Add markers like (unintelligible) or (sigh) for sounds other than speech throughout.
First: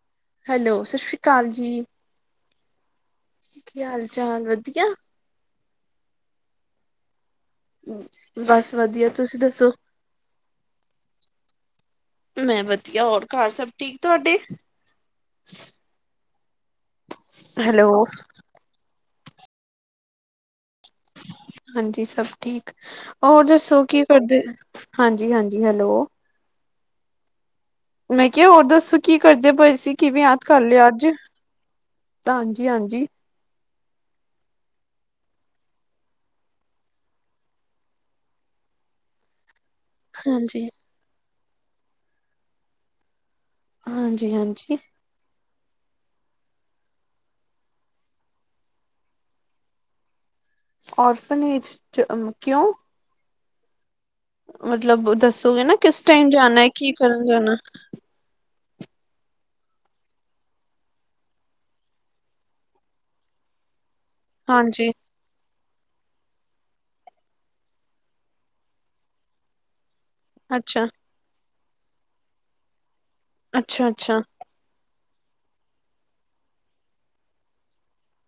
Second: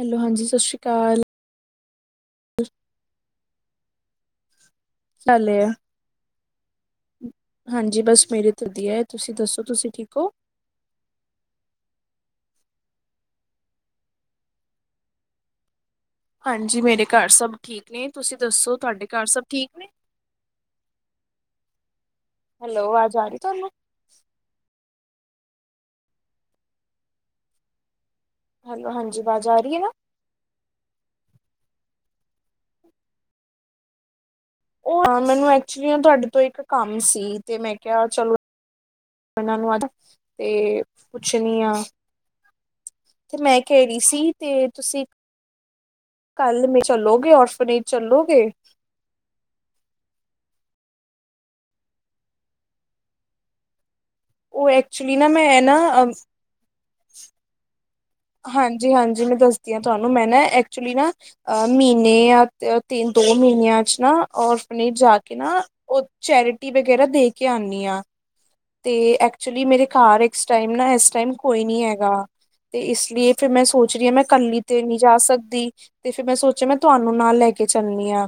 Hello ਹਾਂਜੀ hello, ਸਤਿ ਸ਼੍ਰੀ ਅਕਾਲ ਜੀ। ਅਸ਼ (unintelligible) ਕੀ, ਹਾਲ ਚਾਲ ਵਧੀਆ? (unintelligible) ਹਾਂਜੀ ਬਸ ਮੇਰੇ (unintelligible) ਵਧੀਆ ਹੈ। ਤੁਸੀਂ ਦੱਸੋ ਤੁਸੀਂ ਠੀਕ ਹੋ? ਮੈਂ ਵਧੀਆ ਹੋਰ ਘਰ ਸਭ ਠੀਕ ਤੁਹਾਡੇ? ਹਾਂਜੀ, ਮੇਰੇ ਘਰ ਸਭ ਹੈਲੋ ਠੀਕ ਨੇ ਤੁਸੀਂ ਦੱਸੋ ਤੁਹਾਡੇ? ਘਰ ਸਭ ਠੀਕ ਨੇ ਹਾਂਜੀ ਸਭ ਠੀਕ ਹੈਲੋ ਆਵਾਜ਼ ਆ ਰਹੀ ਹੋਰ ਤੁਹਾਨੂੰ ਦੱਸੋ ਕੀ ਕਰਦੇ ਹਾਂਜੀ, ਹਾਂਜੀ, ਹੈਲੋ ਮੈਂ ਕਿਹਾ ਹੋਰ ਹੈਲੋ ਦੱਸੋ ਕੀ ਹਾਂਜੀ ਆਵਾਜ਼ ਕਰਦੇ ਆ ਰਹੀ ਪਏ ਹੈ ਨਾ ਸੀ। ਕਿਵੇਂ ਯਾਦ ਕਰ ਲਿਆ ਅੱਜ? (unintelligible) ਹਾਂਜੀ, ਹਾਂਜੀ ਹਾਂ ਮੈਨੂੰ ਐਕਚੁਲੀ ਤੁਹਾਡੇ ਤੋਂ ਇੱਕ ਕੰਮ ਸੀ, ਤੇ ਮੈਂ ਕਿਹਾ ਚਲੋ ਇਹਨਾਂ ਨੂੰ ਅੱਜ ਹਾਂਜੀ ਚੁਣੀਆਂ ਤੇ ਮੈਂ ਕਹਿ ਰਹੀ ਸੀ, ਹਾਂਜੀ ਤੇ ਹਾਂਜੀ ਤੁਸੀਂ ਕੱਲ੍ਹ ਮੈਂ ਚੱਲੋਗੇ ਔਰਫਨੇਜ ਚੱਲੋਗੇ? ਔਰਫਨੇਜ ਚ ਕਿਉਂ? ਉਹ ਮਤਲਬ ਐਕਚੁਲੀ ਮੈਂ ਦੱਸੋਗੇ, ਨਾ ਕਿਸ ਟਾਈਮ ਜਾਣਾ? ਕੀ ਕਰਨ ਜਾਣਾ ਹਾਂਜੀ, ਹਾਂਜੀ ਮੈਂ ਦੱਸਦੀ ਹਾਂ ਤੁਹਾਨੂੰ ਮੈਂ ਨਾ ਐਕਚੁਲੀ ਨਾ ਅ ਮਹੀਨੇ ਜਾਂ ਤਿੰਨ ਦੋ ਮਹੀਨਿਆਂ ਚ ਨਾ ਹਾਂਜੀ ਔਰਫਨੇਜ ਜਾ ਕੇ ਨਾ ਉਹ ਚੈਰਿਟੀ ਵਗੈਰਾ ਦੇ ਕੇ ਆਉਂਦੀ ਆ। ਤੇ ਐਕਚੁਲੀ ਮੇਰੇ ਘਰ ਇਸ ਟਾਈਮ ਅੱਛਾ ਨਾ ਇਸ ਟਾਈਮ ਕੋਈ ਨੀ ਹੈਗਾ। ਤੇ ਇਸ ਲੀਏ ਫੇ ਰ ਮੈਂ ਅੱਛਾ ਸੋਚ ਰਹੀ ਹਾਂ, ਅੱਛਾ ਮੈਂ ਕੱਲੀ ਤੇ ਨਹੀਂ ਜਾ ਸਕਦੀ। ਤੇ ਫੇਰ ਮੈਂ ਸੋਚਿਆ, ਮੈਂ ਤੁਹਾਨੂੰ ਨਾਲ ਲੈ ਕੇ ਚੱਲਨੀ ਆਂ।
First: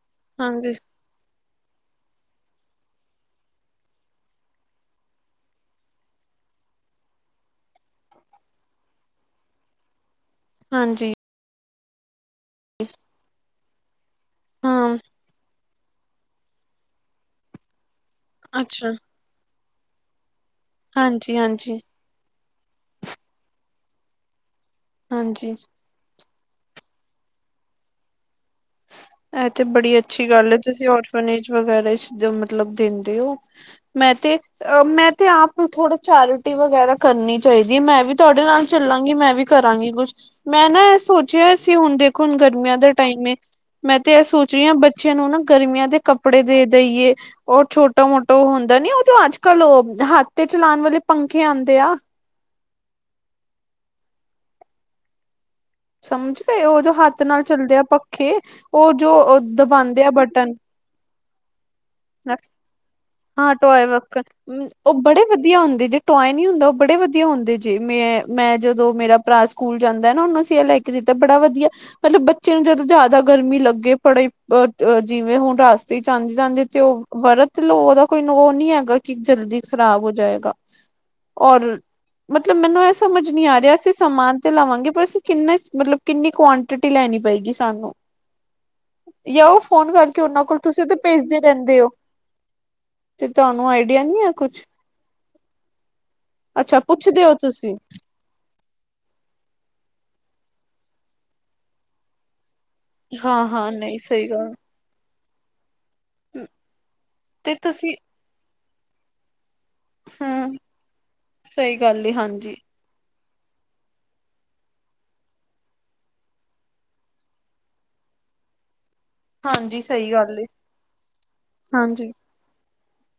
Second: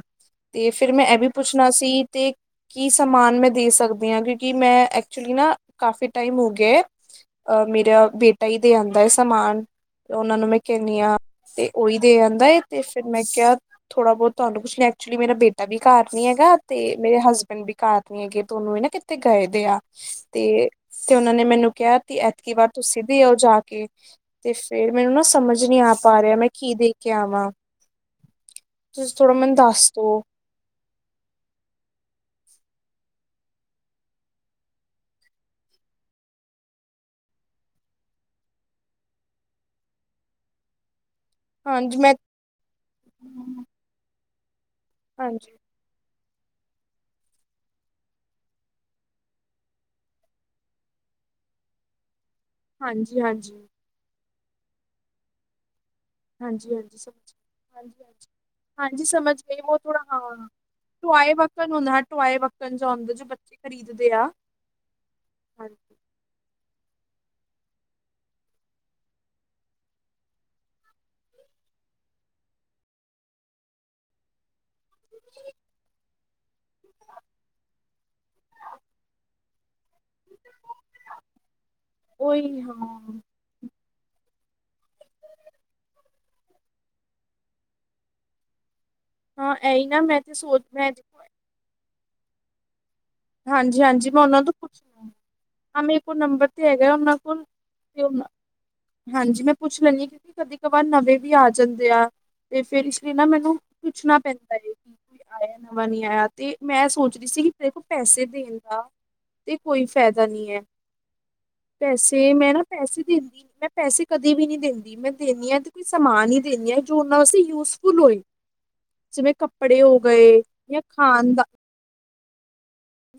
ਤੇ, ਹਾਂਜੀ ਫਿਰ ਮੈਂ ਇਹ ਵੀ ਪੁੱਛਣਾ ਸੀ। ਤੇ ਕੀ ਸਮਾਨ ਮੈਂ ਦੇ ਸਕਦੀ ਹਾਂ, ਕਿਉਂਕਿ ਮੈਂ ਐਕ ਐਕਚੁਲੀ ਨਾ ਕਾਫੀ ਟਾਈਮ ਹੋ ਗਿਆ ਅ ਮੇਰਾ ਬੇਟਾ ਹੀ ਦੇ ਆਉਂਦਾ ਹੈ, ਸਮਾਨ ਓਹਨਾਂ ਨੂੰ ਮੈਂ ਕਹਿੰਨੀ ਹਾਂਜੀ ਆਂ ਤੇ। ਓਈ ਦੇ ਆਂ ਬਏ ਤੇ ਫੇਰ ਮੈਂ ਕਿਆ। ਥੋੜਾ ਬੋਤ ਤੁਹਾਨੂੰ ਕੁਛ ਹਾਂ ਐਕਚੁਅਲੀ ਮੇਰਾ ਬੇ ਐਵੀ ਘਰ ਨੀ ਹੈਗਾ ਤੇ ਮੇਰੇ ਹਸਬੈਂਡ ਵੀ ਘਰ ਨੀ ਹੈਗੇ ਦੋਨੋ ਏ ਨਾ ਅੱਛਾ ਕਿੱਥੇ ਗਏ ਦੇ ਆ। ਤੇ ਤੇ ਉਹਨਾਂ ਹਾਂਜੀ, ਨੇ ਮੈਨੂੰ ਹਾਂਜੀ, ਕਿਹਾ ਕਿ ਐਤਕੀ ਵਾਰ ਤੁਸੀ ਦੇ ਆਓ ਜਾ ਕੇ। (inaudible) ਤੇ ਫੇਰ ਮੈਨੂੰ ਨਾ ਹਾਂਜੀ ਸਮਝ ਨੀ ਆ ਪਾ ਰਿਹਾ ਮੈਂ ਕੀ ਦੇ ਕੇ ਆਵਾਂ? ਤੁਸੀਂ ਥੋੜਾ ਐ ਮੈਨੂੰ ਤੇ ਦੱਸ ਬੜੀ ਦੋ ਅੱਛੀ ਗੱਲ ਏ ਤੁਸੀ ਔਰਫਨੇਜ ਵਗੈਰਾ ਚ ਮਤਲਬ ਦਿੰਦੇ ਹੋ ਮੈਂ ਤੇ ਅ ਮੈਂ ਤੇ ਆਪ ਥੋੜਾ ਚੈਰਿਟੀ ਵਗੈਰਾ ਕਰਨੀ ਚਾਹੀਦੀ ਹੈ ਮੈਂ ਵੀ ਤੁਹਾਡੇ ਨਾਲ ਚਲਾਂਗੀ ਮੈਂ ਵੀ ਕਰਾਂਗੀ ਕੁਛ ਮੈਂ ਨਾ ਇਹ ਸੋਚ ਜੇ ਅਸੀ ਹੁਣ ਹਾਂਜੀ ਮੈਂ ਦੇਖੋ ਹੁਣ ਗਰਮੀਆਂ ਦੇ ਟਾਈਮ ਏ। ਮੈਂ ਤੇ ਐ ਸੋ ਛੇ ਬੱਚਿਆਂ ਨੂੰ ਨਾ ਹਾਂਜੀ ਗਰਮੀਆਂ ਦੇ ਕਪ ਕੱਪੜੇ ਦੇਈਏ ਉਹ ਛੋਟਾ ਮੋਟਾ ਹੁੰਦਾ ਨੀ ਉਹ ਜੋ ਅੱਜ ਕੱਲ ਓਹ ਹੱਥ ਤੇ ਚਲਾਣ ਵਾਲੇ ਪੰਖੇ ਆਂਦੇ ਆ। ਹਾਂਜੀ ਹਾਂਜੀ। ਸਮਝ ਗਏ ਹਾਂਜੀ ਹੋ ਜੋ ਹਾਂਜੀ ਹੱਥ ਸਮਝ ਨਾਲ ਚੱਲਦੇ ਆ ਹਾਂਜੀ ਹਾਂਜੀ ਪੱਖੇ ਓ ਹਾਂਜੀ ਜੋ ਸਮਝ ਗਈ ਉਹ ਥੋੜਾ ਦਬਾਂਦੇ ਆ ਹਾਂ ਬਟਨ। ਟੋਆਏ ਵ ਹਾਂ ਟੋਆਏ ਵੱਕਣ ਜਾ ਹੋਂ ਹਾਂ ਟੋਆਏ ਵਕਨ ਓ ਬੜੇ ਵਧੀਆ ਹੁੰਦੇ ਹਾਂਜੀ। ਜੇ ਟੋਏ ਨਹੀਂ ਹੁੰਦਾ ਓ ਬੜੇ ਵਧੀਆ ਹੁੰਦੇ ਜੇ ਮੈਂ ਮੈਂ ਜਦੋਂ ਮੇਰਾ ਭਰਾ ਸਕੂਲ ਜਾਂਦਾ ਨਾ ਓਨੂੰ ਅਸੀਂ ਇਹ ਲੈ ਕੇ ਦਿੱਤਾ ਬੜਾ ਵਧੀਆ ਮਤਲਬ ਬੱਚੇ ਨੂੰ ਜਦੋਂ ਜ਼ਿਆਦਾ ਗਰਮੀ ਲੱਗੇ ਪੜੇ ਅ ਅ ਜਿਵੇਂ ਹੁਣ ਰਾਸਤੇ ਚ ਆਂ ਜਾਂਦੇ ਤੇ ਓ ਵਰਤ ਲੋ। ਕੋਈ ਉਹ ਨੀ ਹੈਗਾ ਕਿ ਜਲਦੀ ਖ਼ਰਾਬ ਹੋ ਜਾਏਗਾ ਔਰ ਮਤਲਬ ਉਹੀ ਮੈਨੂੰ ਇਹ ਹਾਂ। ਸਮਝ ਨਹੀ ਆ ਰਿਹਾ ਅਸੀ ਸਮਾਨ ਤੇ ਲਵਾਂਗੇ ਪਰ ਅਸੀ ਕਿੰਨਾ ਮਤਲਬ ਕਿੰਨੀ ਕੁਆਆਂਟਿਟੀ ਲੈਣੀ ਪਏਗੀ ਸਾਨੂੰ। ਯਾਂ ਹਾਂ ਔ ਇਹੀ ਫੋਨ ਨਾ ਮੈਂ ਕਰਕੇ ਤੇ ਉਹਨਾਂ ਕੋਲ ਸੋਚ ਤੁਸੀ ਮੈਂ ਤੇ ਭੇਜਦੇ ਰਹਿੰਦੇ ਹੋ। ਤੇ ਤੁਹਾਨੂੰ ਹਾਂਜੀ ਆਈਡੀਆ ਹਾਂਜੀ ਨੀ ਮੈਂ ਹੈ ਉਹਨਾਂ ਕੁਛ ਤੋਂ ਪੁੱਛਣਾ ਹਾਂ ਮੇਰੇ ਕੋਲ ਨੰਬਰ ਤੇ ਅੱਛਾ ਹੈਗਾ ਓਨਾਂ ਪੁੱਛਦੇ ਹੋ ਕੋਲ ਤੁਸੀਂ ਤੇ ਹਾਂਜੀ ਮੈਂ ਪੁੱਛ ਲੈਂਣੀ ਆਾਂ ਕਿਊਂਕਿ ਕਦੀ ਕਬਾਰ ਨਵੇਂ ਵੀ ਆ ਜਾਂਦੇ ਆ। ਤੇ ਫੇਰ ਇਸ ਲਈ ਨਾ ਮੈਨੂੰ ਹਾਂ-ਹਾਂ ਨਹੀਂ ਪੁੱਛਣਾ ਸਹੀ ਗੱਲ ਪੈਂਦਾ ਏ । ਆਏ ਏ ਨਾ। ਵਾ ਨੀ ਆਇਆ ਤੇ ਮੈਂ ਸੋਚ ਰੀ ਸੀ ਕਿ ਤੇ ਪੇਖੋ ਤੁਸੀਂ ਸੇ ਦੇਣ ਦਾ ਤੇ ਕੋਈ ਫੈਦਾ ਨੀ ਹੂੰ ਐ, ਸਹੀ ਗੱਲ ਏ ਪੈਸੇ ਮੈਂ ਨਾ ਹਾਂਜੀ-ਹਾਂਜੀ ਪੈਸੇ ਦਿੰਦੀ ਮੈਂ ਪੈਸੇ ਕਦੇ ਵੀ ਨੀ ਦੇੰਦੀ ਮੈਂ ਦੇਣੀ ਆਂ ਤੇ ਕੋਈ ਸਮਾਨ ਈ ਦਿੰਣੀ ਆਂ ਜੋ ਔਨਾ ਵਸੇ ਯੂਜਫੁੱਲ ਹੋਏ। ਜਿਵੇਂ ਕੱਪੜੇ ਹੋ ਸਹੀ ਗਏ ਗੱਲ ਏ ਯਾ ਖਾਨ ਦਾ ਹਾਂਜੀ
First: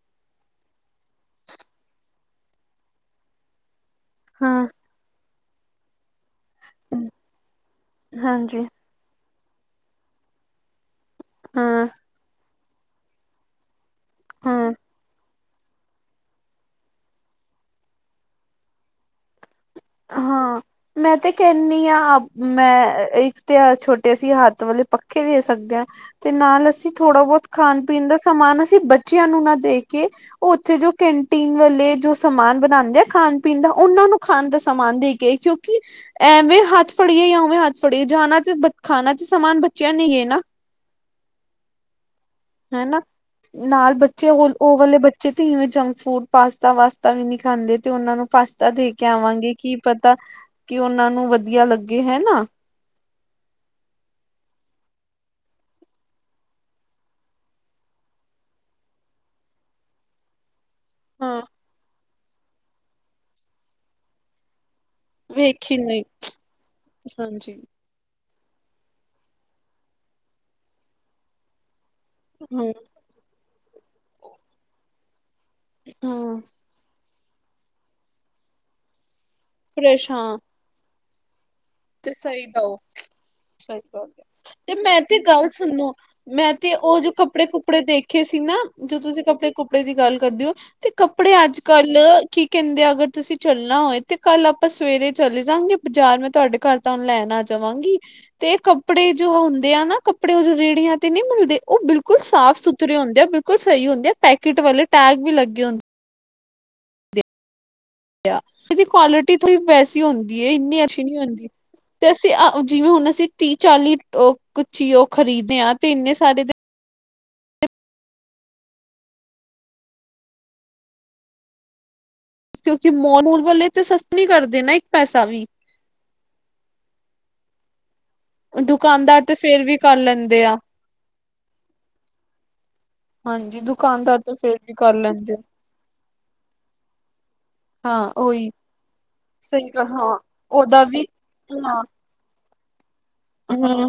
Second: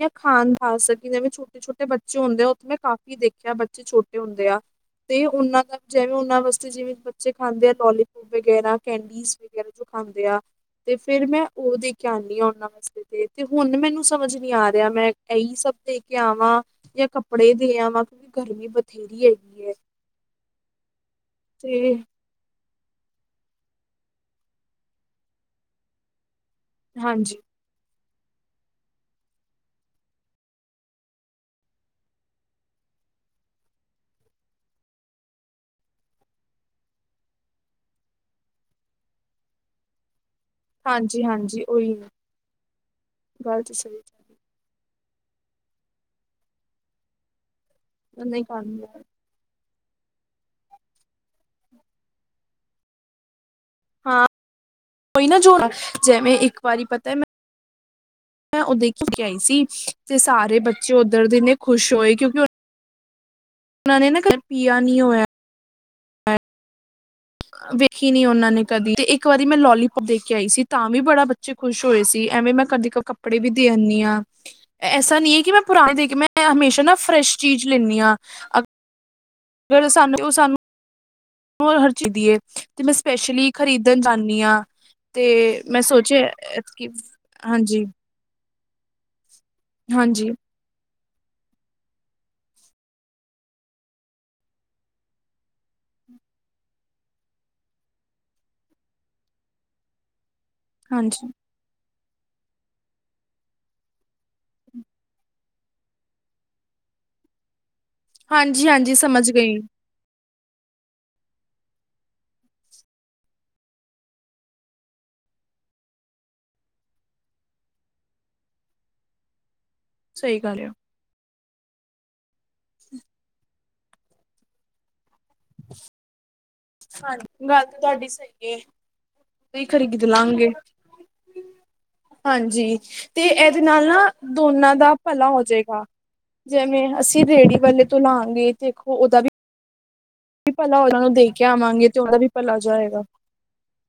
ਯਾ ਖਾਣ ਖਾ ਸਕੀ ਜੈਵੇਂ ਛੋਟੇ ਛੋਟੇ ਬੱਚੇ ਹੁੰਦੇ ਐ ਔਥੇ ਮੈਂ ਕਾਫੀ ਦੇਖਿਆ ਬਚੇ ਛੋਟੇ ਹੁੰਦੇ ਆ ਹਾਂ ਤੇ ਉਨਾਂ ਦਾ ਜੈਵੇਂ ਓਨਾਂ ਵਸ ਤੇ ਜਿਵੇਂ ਬੱਚੇ ਖਾਂਦੇ ਆ ਲੋਲੀਪੋਪ ਹਾਂਜੀ ਵਗੈਰਾ ਕੈਂਡੀਸ। ਵੀਪੀਐਲ ਵਿਚੋਂ ਖਾਂਦੇ ਆ। ਤੇ ਫੇਰ ਮੈਂ ਔ ਹਾਂ-ਹਾਂ ਦੇਕੇ ਆਂਦੀ ਆ ਓਨਾਂ ਵਸ ਵਸਤੇ ਦੇਤੀ, ਹੋਣ ਮੈਨੂੰ ਸਮਝ ਨੀ ਆ ਰਿਆ, ਮੈਂ ਐਹੀ ਸਭ ਦੇ ਕੇ ਆਵਾਂ ਯਾ ਕੱਪੜੇ ਦੇ ਆਵਾਂ ਕਿਉਂਕਿ ਗਰਮੀ ਬਥੇਰੀ ਹੈਗੀ ਐਂ। ਹਾਂ। ਮੈਂ ਤੇ ਕਹਿਣੀ ਆਂ, ਮੈਂ ਅ ਇੱਕ ਤੇ ਅ ਛੋਟੇ ਅਸੀਂ ਹੱਥ ਵਾਲੇ ਪੱਖੇ ਦੇ ਸਕਦੇ ਆਂ। ਤੇ ਨਾਲ ਅਸੀਂ ਥੋੜ੍ਹਾ ਹਾਂਜੀ, ਬੌਤ ਖਾਣ ਪੀ ਪੀਣ ਦਾ ਸਮਾਨ ਅਸੀਂ ਬੱਚਿਆਂ ਨੂੰ ਨਾ ਦੇ ਕੇ ਔ ਔਥੇ ਜੋ ਕੈਂਟੀਨ ਵਾਲੇ ਜੋ ਸਮਾਨ ਬਣਾਂਦੇ ਐ ਖਾਣ ਪੀਣ ਦਾ ਔਨਾਂ ਨੂੰ ਖਾਣ ਦਾ ਸਮਾਨ ਦੇ ਕੇ ਆਈ, ਕਿਉਂਕਿ ਐਵੇਂ ਹੱਥ ਫੜੀਏ ਯਾ ਔਵੇਂ ਹੱਥ ਫੜੀਏ ਜਾਣਾ ਤੇ ਬ ਖਾਣਾ ਤੇ ਸਮਾਨ ਬੱਚਿਆਂ ਨੇ ਈ ਏਨਾ। ਹਾਂਜੀ, ਹਾਂਜੀ ਉਹੀ ਹੈਨਾ, ਗੱਲ ਤੇ ਨਾਲ ਸਹੀ ਬੱਚੇ ਔ ਔਲ ਔ ਵਾਲੇ ਬੱਚੇ ਜੇ ਧੀਵੇਂ ਜੰਕ ਫੂਡ ਪਾਸਤਾ ਵਾਸਤਾ ਵੀ ਨੀ ਖਾਂਦੇ। ਤੇ ਔਨਾਂ ਨੂੰ ਨਹੀਂ ਕਰ ਪਾਸਤਾ ਦੇ ਕੇ ਆਵਾਂਗੇ ਏ ਕੀ ਪਤਾ ਕਿ ਔਨਾਂ ਨੂੰ ਵਧੀਆ ਲੱਗੇ, ਹੈਨਾ। ਔਈ ਨਾ ਜੋ ਨਾ ਜੈਵੇਂ ਇੱਕ ਵਾਰੀ ਪਤਾ ਮੈ ਔ ਦੇ ਆਈ ਸੀ, ਤੇ ਸਾਰੇ ਬੱਚੇ ਔਧਰ ਹਾਂ ਦੇਨੇ ਖੁਸ਼ ਹੋਏ ਕਿਉਂ (unintelligible) ਉਨਾਂ ਨੇ ਨਾ ਕਰ ਪੀ ਵੇਖੀ ਨਹੀਂ। ਹਾਂਜੀ ਵੇਖੀ ਨੀ ਔਨਾਂ ਨੇ। ਕਦੀ ਤੇ ਇੱਕ ਵਾਰੀ ਮੈਂ ਲੋਲੀਪੋਪ ਦੇ ਕੇ ਆਈ ਸੀ, ਤਾਂ ਵੀ ਬੜਾ ਬੱਚੇ ਖੁਸ਼ ਹੋਏ ਸੀ ਐਵੇਂ ਮੈਂ ਹਮ ਕਦੀ ਕ ਕੱਪੜੇ ਵੀ ਦੇ ਆਣੀ ਆਂ। ਐਸਾ ਨਹੀਂ ਐ। ਮੈਂ ਪੁਰਾਣੇ ਦੇਕੇ ਮੈਂ ਹਾਂ ਹਮੇਸ਼ਾ ਨਾ ਫਰੈਸ਼ ਚੀਜ਼ ਲੇਣੀ ਆਂ, ਅ ਜਿਹੜਾ ਫਰੈਸ਼ ਸਾਨੂੰ ਹਾਂ ਉਹ ਸਾਨੂੰ ਹੋਰ ਹਰ ਤੇ ਚੀਜ਼ ਦੀ ਏ ਸਹੀ ਦੋ ਤੇ ਮੈਂ ਸਪੈਸ਼ਲੀ ਖਰੀਦਣ ਸਹੀ ਜਾਂਦੀ ਹਾਂ। ਤੇ ਮੈਂ ਤੇ ਗੱਲ ਮੈਂ ਸੁਣੋ ਸੋਚਿਆ ਮੈਂ ਤੇ ਐਤਕੀ ਉਹ ਜੋ ਕੱਪੜੇ ਕੁਪੜੇ ਹਾਂਜੀ, ਦੇਖੇ ਸੀ ਨਾ ਜੋ ਤੁਸੀਂ ਕੱਪੜੇ ਕੁੱਪੜੇ ਦੀ ਗੱਲ ਹਾਂਜੀ, ਕਰਦੇ ਹੋ। ਤੇ ਕੱਪੜੇ ਅੱਜ ਕੱਲ ਕੀ ਕਹਿੰਦੇ ਆ ਅਗਰ ਤੁਸੀਂ ਚੱਲਣਾ ਹੋਏ ਤੇ ਕੱਲ ਆਪਾਂ ਸਵੇਰੇ ਚਲੇ ਜਾਵਗੇ ਬਾਜ਼ਾਰ ਮੈਂ ਤੁਹਾਡੇ ਘਰ ਤਾਂ ਉਹਨੂੰ ਲੈਣਾ ਚਵਾਂਗੀ ਤੇ ਕੱਪੜੇ ਜੋ ਹੁੰਦੇ ਆ ਨਾ ਕਪੜੇ ਆਪਣੇ ਰੇੜੀਆ ਤੇ ਨਹੀਂ ਹਾਂਜੀ, ਮਿਲਦੇ ਉਹ ਬਿਲਕੁਲ ਸਾਫ ਸੁਥਰੇ ਹੁੰਦੇ ਆ ਬਿਲਕੁਲ ਸਹੀ ਹੁੰਦੇ ਆ ਪੈਕਟ ਵਾਲੇ ਟੈਗ ਵੀ ਲਗੇ ਹੁੰਦੇ। ਹਾਂਜੀ, ਇਹਦੀ ਹਾਂਜੀ ਸਮਝ ਕੁਆਲਿਟੀ ਥੜੀ ਗਈ ਵੈਸੀ ਹੁੰਦੀ ਏ ਇੰਨੀ ਅੱਛੀ ਹੁੰਦੀ ਤੇ ਅਸੀਂ ਜਿਵੇਂ ਹੁਣ ਅਸੀਂ ਤੀਹ ਚਾਲੀ ਚੀ ਓ ਖ਼ਰੀਦਦੇ ਹਾਂ ਤੇ ਇੰਨੇ ਸਾਰੇ ਦੇ ਸਹੀ ਗੱਲ ਆ। ਕਿਉਂਕਿ ਮਾਲ ਮੌਲ ਵਾਲੇ ਤੇ ਸਸਤੇ ਨੀ ਕਰਦੇ ਨਾ ਇੱਕ ਪੈਸਾ ਵੀ ਹਾਂਜੀ। ਗੱਲ ਤਾ ਤੁਹਾਡੀ ਸਹੀ ਦੁਕਾਨਦਾਰ ਤੇ ਫੇਰ ਐ। ਵੀ ਕਰ ਖ਼ਰੀਦ ਲੈਂਦੇ ਲਾਂਗੇ ਆ ਹਾਂਜੀ ਤੇ ਹਾਂਜੀ ਇਹਦੇ ਨਾਲ ਨਾ ਦੁਕਾਨਦਾਰ ਤਾਂ ਫੇਰ ਵੀ ਦੋਨਾਂ ਦਾ ਕਰ ਭਲਾ ਲੈਂਦੇ ਆ। ਹੋਜਏਗਾ ਜਿਵੇਂ ਅਸੀਂ ਰੇਹੜੀ ਵਾਲੇ ਤੋਂ ਹਾਂ ਉਹੀ ਲਾਵਗੇ ਦੇਖੋ ਉਹਦਾ ਵੀ ਸਹੀ ਗੱਲ ਹਾਂ ਵੀ ਭਲਾ ਉਹਦਾ ਉਹਨਾ ਨੂੰ ਦੇ ਕੇ ਆਵਾਂਗੇ ਤੇ ਉਹਦਾ ਵੀ ਭਲਾ ਜਾਏਗਾ। ਹਾਂ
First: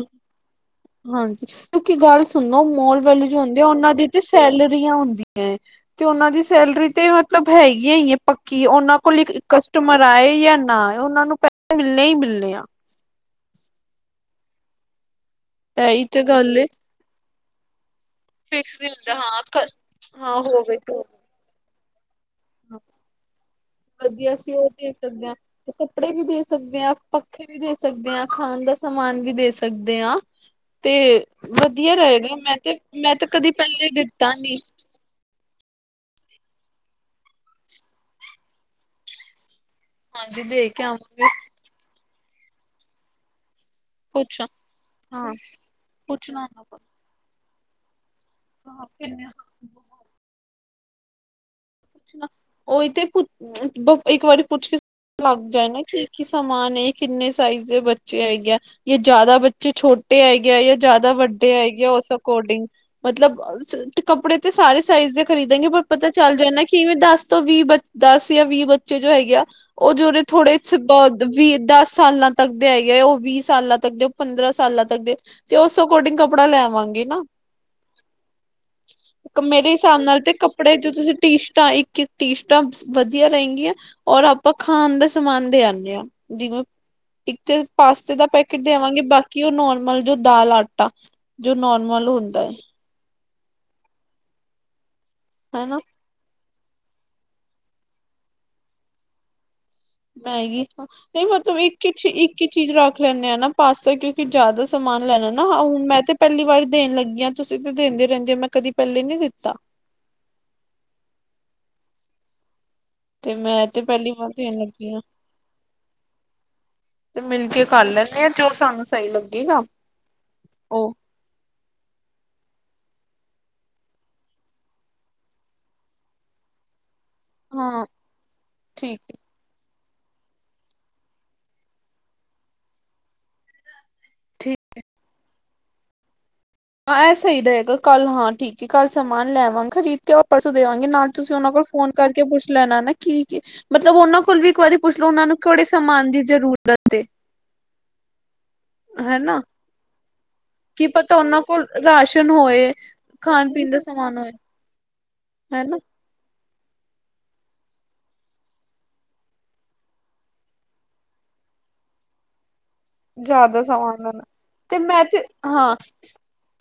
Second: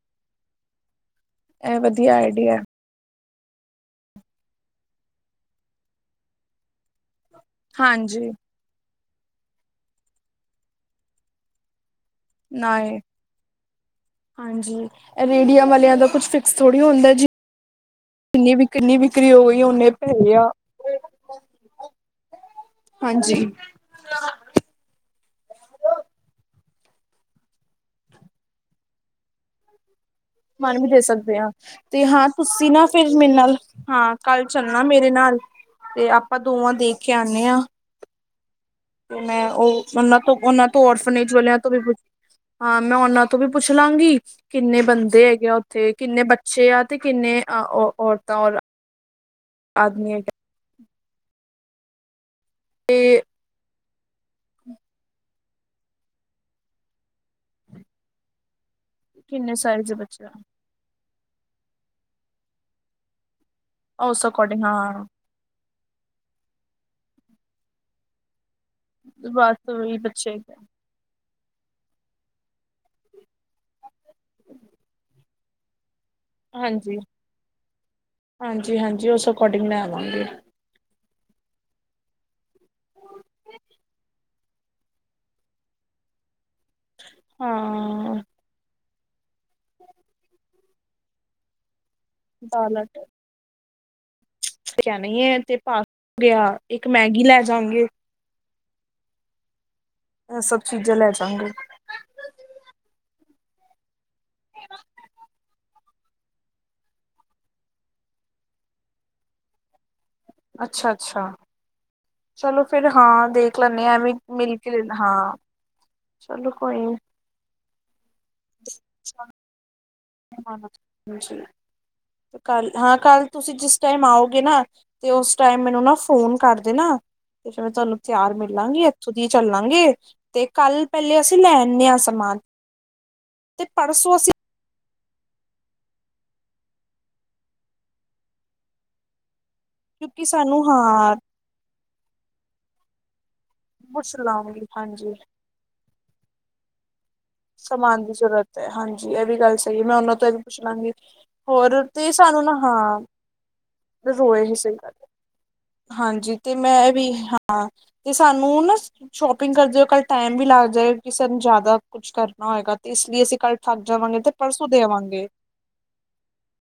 ਹਾਂਜੀ ਇਹ ਕਿਉਂਕਿ ਵਧੀਆ ਗੱਲ ਆਈਡੀਆ। ਸੁਣੋ ਮੋਲ ਵੈਲੂ ਹੁੰਦੇ ਉਹਨਾਂ ਦੀ ਤੇ ਸੈਲਰੀਆਂ ਹੁੰਦੀਆਂ ਹੈ ਤੇ ਉਹਨਾਂ ਦੀ ਸੈਲਰੀ ਤੇ ਮਤਲਬ ਹੈਗੀੀਆਂ ਹੀ ਹੈ ਹਾਂਜੀ ਪੱਕੀ ਉਹਨਾਂ ਕੋ ਕਸਟਮਰ ਆਏ ਜਾਂ ਨਾ ਉਹਨਾਂ ਨੂੰ ਪੈ ਨਹੀਂ ਮਿਲਣੇ ਆ ਨਾ ਏ ਹਾਂਜੀ ਰੇਡੀਆ ਵਾਲਿਆਂ ਇਹੀ ਦਾ ਤੇ ਕੁੱਛ ਫਿਕਸ ਗੱਲ ਏ ਥੋੜ੍ਹੀ ਹੁੰਦਾ ਜੀ ਜਨੀ ਫਿਕਸ ਨੀ ਕਿੰਨੀ ਹੁੰਦਾ ਵਿਕਰੀ ਹਾਂ ਹੋ ਗਈ ਕ ਓਨੇ ਹਾਂ ਭੇਜਿਆ ਹੋ ਗਈ ਤੇ ਹੋ ਗਈ ਵਧੀਆ ਅਸੀ ਉਹ ਦੇ ਸਕਦੇ ਹਾਂ ਤੇ ਕੱਪੜੇ ਵੀ ਦੇ ਸਕਦੇ ਹਾਂ ਪੱਖੇ ਵੀ ਦੇ ਸਕਦੇ ਹਾਂ ਖਾਣ ਦਾ ਸਮਾਨ ਵੀ ਦੇ ਸਕਦੇ ਹਾਂ ਮਨ ਵੀ ਤੇ ਦੇ ਸਕਦੇ ਹਾਂ ਵਧੀਆ ਤੇ ਹਾਂ ਰਹੇਗਾ ਮੈਂ ਤੁਸੀਂ ਤੇ ਨਾ ਫਿਰ ਮੈਂ ਤੇ ਮੇਰੇ ਕਦੀ ਨਾਲ ਪਹਿਲੇ ਹਾਂ ਦਿੱਤਾ ਕੱਲ ਨੀ। ਚੱਲਣਾ ਮੇਰੇ ਨਾਲ ਤੇ ਆਪਾਂ ਦੋਵਾਂ ਦੇਖ ਕੇ ਆਉਂਦੇ ਹਾਂ ਤੇ ਮੈਂ ਉਹ ਉਹਨਾਂ ਤੋਂ ਹਾਂਜੀ ਉਹਨਾਂ ਦੇ ਕੇ ਤੋਂ ਆਵਾਂਗੇ ਔਰਫਨੇਜ ਵਾਲਿਆਂ ਤੋਂ ਵੀ ਹਾਂ ਮੈਂ ਉਹਨਾਂ ਤੋਂ ਵੀ ਪੁੱਛ ਲਾਂਗੀ, ਪੁੱਛ ਕਿੰਨੇ ਬੰਦੇ ਹਾਂ ਹੈਗੇ ਆ ਉੱਥੇ, ਕਿੰਨੇ ਬੱਚੇ ਆ ਤੇ ਕਿੰਨੇ? ਆਹ ਉਹ ਓਹ। ਆਪ ਕਿਨੇ ਆਂ। ਪੁੱਛਣਾ। ਉਹ ਹੀ ਤੇ ਕੁ ਕਿਦਾਂ। ਇੱਕ ਵਾਰੀ ਪੁੱਛ ਕੇ ਲੱਗ ਨਾ ਕੀ ਕੀ ਸਮਾਨ ਇਹ ਕਿੰਨੇ ਸਾਈਜ਼ ਦੇ ਬੱਚੇ ਹੈਗੇ ਆ। ਜੇ ਜ਼ਿਆਦਾ ਕਿੰਨੇ ਬੱਚੇ ਸਾਈਜ਼ ਦੇ ਛੋਟੇ ਬੱਚੇ ਆ ਆਏਗੇ ਜਾਂ ਜ਼ਿਆਦਾ ਵੱਡੇ ਹੈ ਗੇ ਆ ਉਸ ਅਕੋਰਡਿੰਗ, ਮਤਲਬ ਉਸ ਕੱਪੜੇ ਤੇ ਅਕੋਰਡਿੰਗ ਸਾਰੇ ਹਾਂ ਸਾਈਜ਼ ਦੇ ਖਰੀਦੇ ਗੇ, ਪਰ ਪਤਾ ਚੱਲ ਜਾਂਣਾ। ਕਿਵੇਂ ਦੱਸ ਤੋਂ ਵੀਹ ਬਚ ਦੱਸ ਜਾਂ ਵੀਹ। ਬੱਚੇ ਜੋ ਹੈਗੇ ਆ ਬਸ ਉਹ ਉਹੀ ਜਿਹੜੇ ਬੱਚੇ ਹੈਗੇ ਥੋੜੇ 'ਚ ਬਾਅਦ ਵੀਹ, ਦਸ ਸਾਲਾਂ ਤੱਕ ਦੇ ਹੈਗੇ ਹੈ, ਉਹ ਵੀਹ ਸਾਲਾਂ ਤੱਕ ਦੇ ਪੰਦਰਾਂ ਸਾਲਾਂ ਤੱਕ ਦੇ ਤੇ ਉਹ ਸੁਬ ਅਕੋਡਿੰਗ ਕੱਪੜਾ ਹਾਂਜੀ ਲੈਆਂਵਾਂਗੇ ਨਾ, ਹਾਂਜੀ ਹਾਂਜੀ ਉਸ ਅਕੋਰਡਿੰਗ ਮੇਰੇ ਲੈ ਹਿਸਾਬ ਨਾਲ ਆਵਾਂਗੇ ਤੇ ਕੱਪੜੇ ਜੋ ਤੁਸੀਂ ਤੀਸ਼ ਤਾ ਇੱਕ ਟੀਸਟਾਂ ਵਧੀਆ ਰਹਿੰਗੀਆਂ, ਔਰ ਆਪਾਂ ਖਾਣ ਦਾ ਸਮਾਨ ਦੇ ਆਣੇ ਹਾਂ, ਜਿਵੇਂ ਇੱਕ ਤੇ ਹਾਂ ਪਾਸਤੇ ਦਾ ਪੈਕੇਟ ਕਿ ਉਹ ਨੋਰਮਲ ਜੋ ਦਾਲ, ਆਟ ਤਾ ਜੋ ਨੋਰ ਮੰਨ ਲੋ ਹੁੰਦਾ ਹੈ। ਦਾਲ ਕਹਿ ਨਹੀਂ ਹੈ ਤੇ ਹਨਾ ਪਾਸ ਗਿਆ ਇੱਕ ਮੈਗੀ ਲੈ ਜਾਂਗੇ। ਸਭ ਮੈਗੀ ਹ ਚੀਜ਼ਾਂ ਲੈ ਨਹੀਂ ਜਾਗੇ। ਮਤਲਬ ਇੱਕ ਚ ਇੱਕ ਹੀ ਚੀਜ਼ ਰੱਖ ਲੈਂਦੇ ਆ ਨਾ। ਪਾਸੇ ਕੀ ਕਿ ਜ਼ਿਆਦਾ ਸਮਾਨ ਲੈਣਾ ਨਾ ਹੁਣ ਮੈਂ ਤੇ ਤੇ ਪਹਿਲੀ ਵਾਰੀ ਦੇਣ ਲੱਗੀਆਂ, ਤੁਸੀਂ ਤੇ ਦਿੰਦੇ ਰਹਿੰਦੇ ਹੋ ਮੈਂ ਕਦੀ ਪਹਿਲੇ ਨਹੀਂ ਦਿੱਤਾ। ਅੱਛਾ, ਅੱਛਾ ਚਲੋ। ਫਿਰ ਹਾਂ ਤੇ ਦੇਖ ਮੈਂ ਤੇ ਲੈਣੇ ਹਾਂ ਪਹਿਲੀ ਐਵੇਂ ਵਾਰ ਮਿਲ ਦੇਣ ਕੇ ਲ, ਲੱਗੀ ਹਾਂ ਚਲੋ ਕੋਈ ਨੀ। ਕੱਲ। ਇਹ ਆ ਜੋ ਸਾਨੂੰ ਸਹੀ ਲੱਗੇਗਾ, ਉਹ ਹਾਂਜੀ ਤੇ ਕੱਲ ਹਾਂ, ਕੱਲ ਤੁਸੀਂ ਜਿਸ ਟਾਈਮ ਆਓਗੇ ਨਾ ਤੇ ਉਸ ਟਾਈਮ ਮੈਨੂੰ ਨਾ ਫੋਨ ਕਰ ਦੇਣਾ। ਤੇ ਫਿਰ ਮੈਂ ਹਾਂ ਤੁਹਾਨੂੰ ਤਿਆਰ ਮਿਲਾਂਗੀ, ਠੀਕ ਇੱਥੋਂ ਦੀ ਹੀ ਚੱਲਾਂਗੇ। ਤੇ ਕੱਲ ਪਹਿਲੇ ਅਸੀਂ ਲੈਨੇ ਆ ਸਮਾਨ। ਤੇ ਪਰਸੋਂ ਅਸੀਂ ਠੀਕ ਹਾਂ, ਇਹ ਸਹੀ ਰਹੇਗਾ ਕੱਲ ਹਾਂ ਠੀਕ ਹੈ ਕੱਲ ਸਮਾਨ ਲੈਵਾਂਗੇ। ਖਰੀਦ ਕੇ ਕਿਉਂਕਿ ਪਰਸੋਂ ਦੇ ਸਾਨੂੰ ਆਵਾਂਗੇ ਨਾਲ ਹਾਂ ਤੁਸੀਂ ਉਹਨਾਂ ਕੋਲ ਫੋਨ ਕਰਕੇ ਪੁੱਛ ਲੈਣਾ ਨਾ ਕੀ ਮਤਲਬ ਪੁੱਛ ਉਹਨਾਂ ਕੋਲ ਵੀ ਇੱਕ ਲਾਂਗੀ ਵਾਰੀ ਪੁੱਛ ਲੋ ਹਾਂਜੀ ਉਹਨਾਂ ਨੂੰ ਕਿਹੜੇ ਸਮਾਨ ਦੀ ਜ਼ਰੂਰਤ ਏ ਸਮਾਨ ਦੀ ਜ਼ਰੂਰਤ ਹੈ, ਹਾਂਜੀ ਇਹ ਵੀ ਹਨਾ ਗੱਲ ਸਹੀ ਹੈ ਮੈਂ ਉਹਨਾਂ ਤੋਂ ਪਰ ਕੀ ਪੁੱਛਲਾਂਗੇ ਪਤਾ ਉਹਨਾਂ ਕੋਲ ਹੋਰ ਤੇ ਰਾਸ਼ਨ ਸਾਨੂੰ ਨਾ ਹੋਏ ਹਾਂ ਖਾਣ ਪੀਣ ਦਾ ਸਮਾਨ ਹੋਏ ਰੋਏ ਹੀ ਸਹੀ ਗੱਲ, ਹਨਾ ਹਾਂਜੀ। ਤੇ ਮੈਂ ਵੀ ਹਾਂ ਤੇ ਸਾਨੂੰ ਨਾ ਸ਼ੋਪਿੰਗ ਕਰਦੇ ਹੋ ਕੱਲ ਟਾਈਮ ਵੀ ਲੱਗ ਜਾਏ ਕਿ ਸਾਨੂੰ ਜ਼ਿਆਦਾ ਕੁੱਛ ਕਰਨਾ ਹੋਏਗਾ। ਤੇ ਇਸ ਲਈ ਅਸੀਂ ਕੱਲ ਜ਼ਿਆਦਾ ਥੱਕ ਸਮਾਨ ਜਾਵਾਂਗੇ ਨਾ ਪਰਸੋਂ ਤੇ ਦੇ ਮੈਂ ਤੇ ਆਵਾਂਗੇ ਹਾਂ,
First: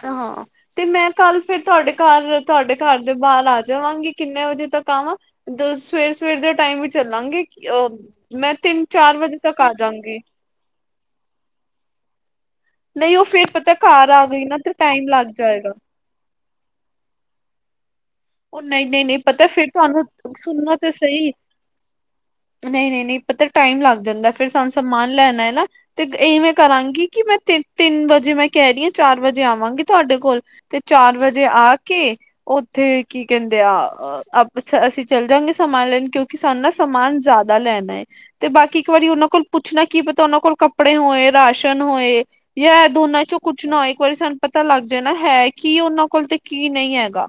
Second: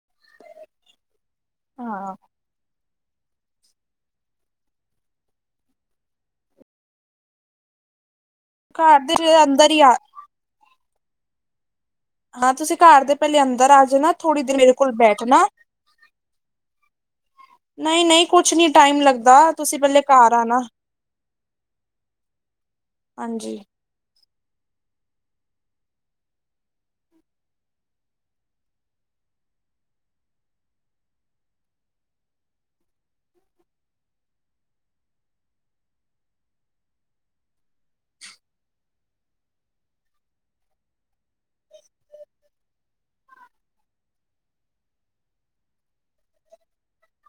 ਹਾਂ ਤੇ ਮੈਂ ਕੱਲ ਫਿਰ ਤੁਹਾਡੇ ਹਾਂ ਘਰ ਤੁਹਾਡੇ ਘਰ ਦੇ ਬਾਹਰ ਆ ਜਾਵਾਂਗੀ ਕਿੰਨੇ ਵਜੇ ਤੱਕ ਆਵਾਂ ਸਵੇਰ- ਸਵੇਰ ਦੇ ਟਾਈਮ ਵੀ ਚੱਲਾਂਗੇ, ਅ ਮੈਂ ਤਿੰਨ ਘਰ ਚਾਰ ਵਜੇ ਦੇ ਤੱਕ ਆ ਅੰਦਰ ਹੀ ਜਾਂਗੀ। ਹਾਂ, ਤੁਸੀਂ ਘਰ ਦੇ ਨਹੀਂ ਉਹ ਪਹਿਲੇ ਫੇਰ ਅੰਦਰ ਪਤਾ ਆ ਘਰ ਜਾਣਾ। ਥੋੜ੍ਹੀ ਗਈ ਦੇਰ ਨਾ ਤੇ ਮੇਰੇ ਕੋਲ ਟਾਈਮ ਲੱਗ ਬੈਠਣਾ। ਜਾਏਗਾ ਨਹੀਂ, ਨਹੀਂ। ਕੁਛ ਉਹ ਨੀ ਨਹੀਂ, ਟਾਈਮ ਨਹੀਂ, ਨਹੀਂ ਲੱਗਦਾ ਪਤਾ ਫਿਰ ਤੁਸੀਂ ਪਹਿਲੇ ਤੁਹਾਨੂੰ ਘਰ ਆਣਾ ਸੁਣੋ ਤੇ ਸਹੀ। ਨਹੀਂ, ਨਹੀਂ, ਨਹੀਂ। ਪਤਾ ਹਾਂਜੀ ਟਾਈਮ ਲੱਗ ਜਾਂਦਾ ਫਿਰ ਸਾਨੂੰ ਸਮਾਨ ਲੈਣਾ ਹੈ ਨਾ ਤੇ ਇਹਵੇੈਂ ਕਰਾਂਗੀ ਕਿ ਮੈਂ ਤ ਤਿੰਨ ਵਜੇ ਮੈਂ ਕਹਿ ਰਹੀ ਹਾਂ ਚਾਰ ਵਜੇ ਆਵਾਂਗੀ ਤੁਹਾਡੇ ਕੋਲ ਤੇ ਚਾਰ ਵਜੇ ਆ ਕੇ ਉੱਥੇ ਕੀ ਕਹਿੰਦੇ ਆ। ਅਸੀਂ ਚੱਲ ਜਾਗੇ ਸਮਾਨ ਲੈਣ ਕਿਉਂਕਿ ਸਾਨੂੰ ਨਾ ਸਮਾਨ ਜ਼ਿਆਦਾ ਲੈਣਾ ਹੈ ਤੇ ਬਾਕੀ ਇੱਕ ਵਾਰੀ ਉਹਨਾਂ ਕੋਲ ਪੁੱਛਣਾ ਕੀ ਪਤਾ ਉਹਨਾਂ ਕੋਲ ਕੱਪੜੇ ਹੋਏ। ਰਾਸ਼ਨ ਹੋਏ ਜਾਂ ਦੋਨਾਂ ਚੋਂ ਕੁਛ ਨਾ ਹੋਏ। ਇੱਕ ਵਾਰੀ ਸਾਨੂੰ ਪਤਾ ਲੱਗ ਜਾਏ ਨਾ, ਹੈ ਕੀ ਉਹਨਾਂ ਕੋਲ ਤੇ ਕੀ ਨਹੀਂ ਹੈਗਾ।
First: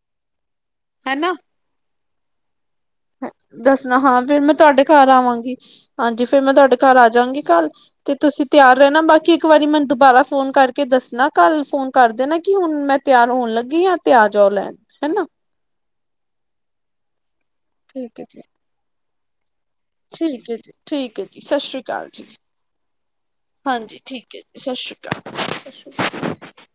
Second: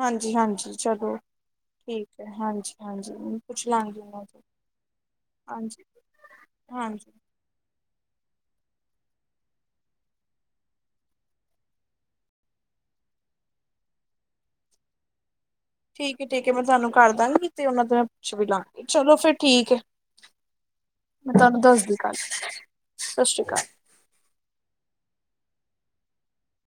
ਹਾਂਜੀ, ਹਾਂਜੀ ਚਲੋ ਹਨਾ ਠੀਕ। ਹਾਂਜੀ। ਹਾਂਜੀ ਪੁੱਛ ਦੱਸਣਾ ਲਾਂਗੀ ਹਾਂ ਫੇਰ ਮੈਂ ਤੁਹਾਡੇ ਘਰ ਆਵਾਂਗੀ। ਹਾਂਜੀ, ਫੇਰ ਮੈਂ ਤੁਹਾਡੇ ਘਰ ਆ ਹਾਂਜੀ ਜਾਵਾਂਗੀ ਕੱਲ। ਤੇ ਤੁਸੀਂ ਤਿਆਰ ਰਹਿਣਾ ਬਾਕੀ ਇੱਕ ਵਾਰੀ ਮੈਨੂੰ ਦੁਬਾਰਾ ਫੋਨ ਕਰਕੇ ਦੱਸਣਾ ਕੱਲ ਫੋਨ ਕਰ ਦੇਣਾ ਕਿ ਹੁਣ ਮੈਂ ਤਿਆਰ ਹੋਣ ਲੱਗੀ ਜਾਂ ਤੇ ਆ ਜਾਓ ਲੈਣ ਹੈ ਨਾ। ਠੀਕ ਏ, ਠੀਕ ਏ, ਮੈਂ ਤੁਹਾਨੂੰ ਕਰਦਾਂਗੀ। ਤੇ ਉਹਨਾਂ ਤੋਂ ਠੀਕ ਹੈ ਪੁੱਛ ਜੀ ਵੀ ਲਾਂਗੀ, ਚਲੋ ਫਿਰ ਠੀਕ ਹੈ ਠੀਕ ਹੈ ਜੀ, ਠੀਕ ਹੈ ਮੈਂ ਜੀ, ਸਤਿ ਤੁਹਾਨੂੰ ਸ਼੍ਰੀ ਦੱਸਦੀ ਅਕਾਲ ਕੱਲ ਜੀ। ਸਤਿ ਸ਼੍ਰੀ ਅਕਾਲ ਹਾਂਜੀ, ਠੀਕ ਹੈ ਜੀ। ਸਤਿ ਸ਼੍ਰੀ ਅਕਾਲ। (inaudible)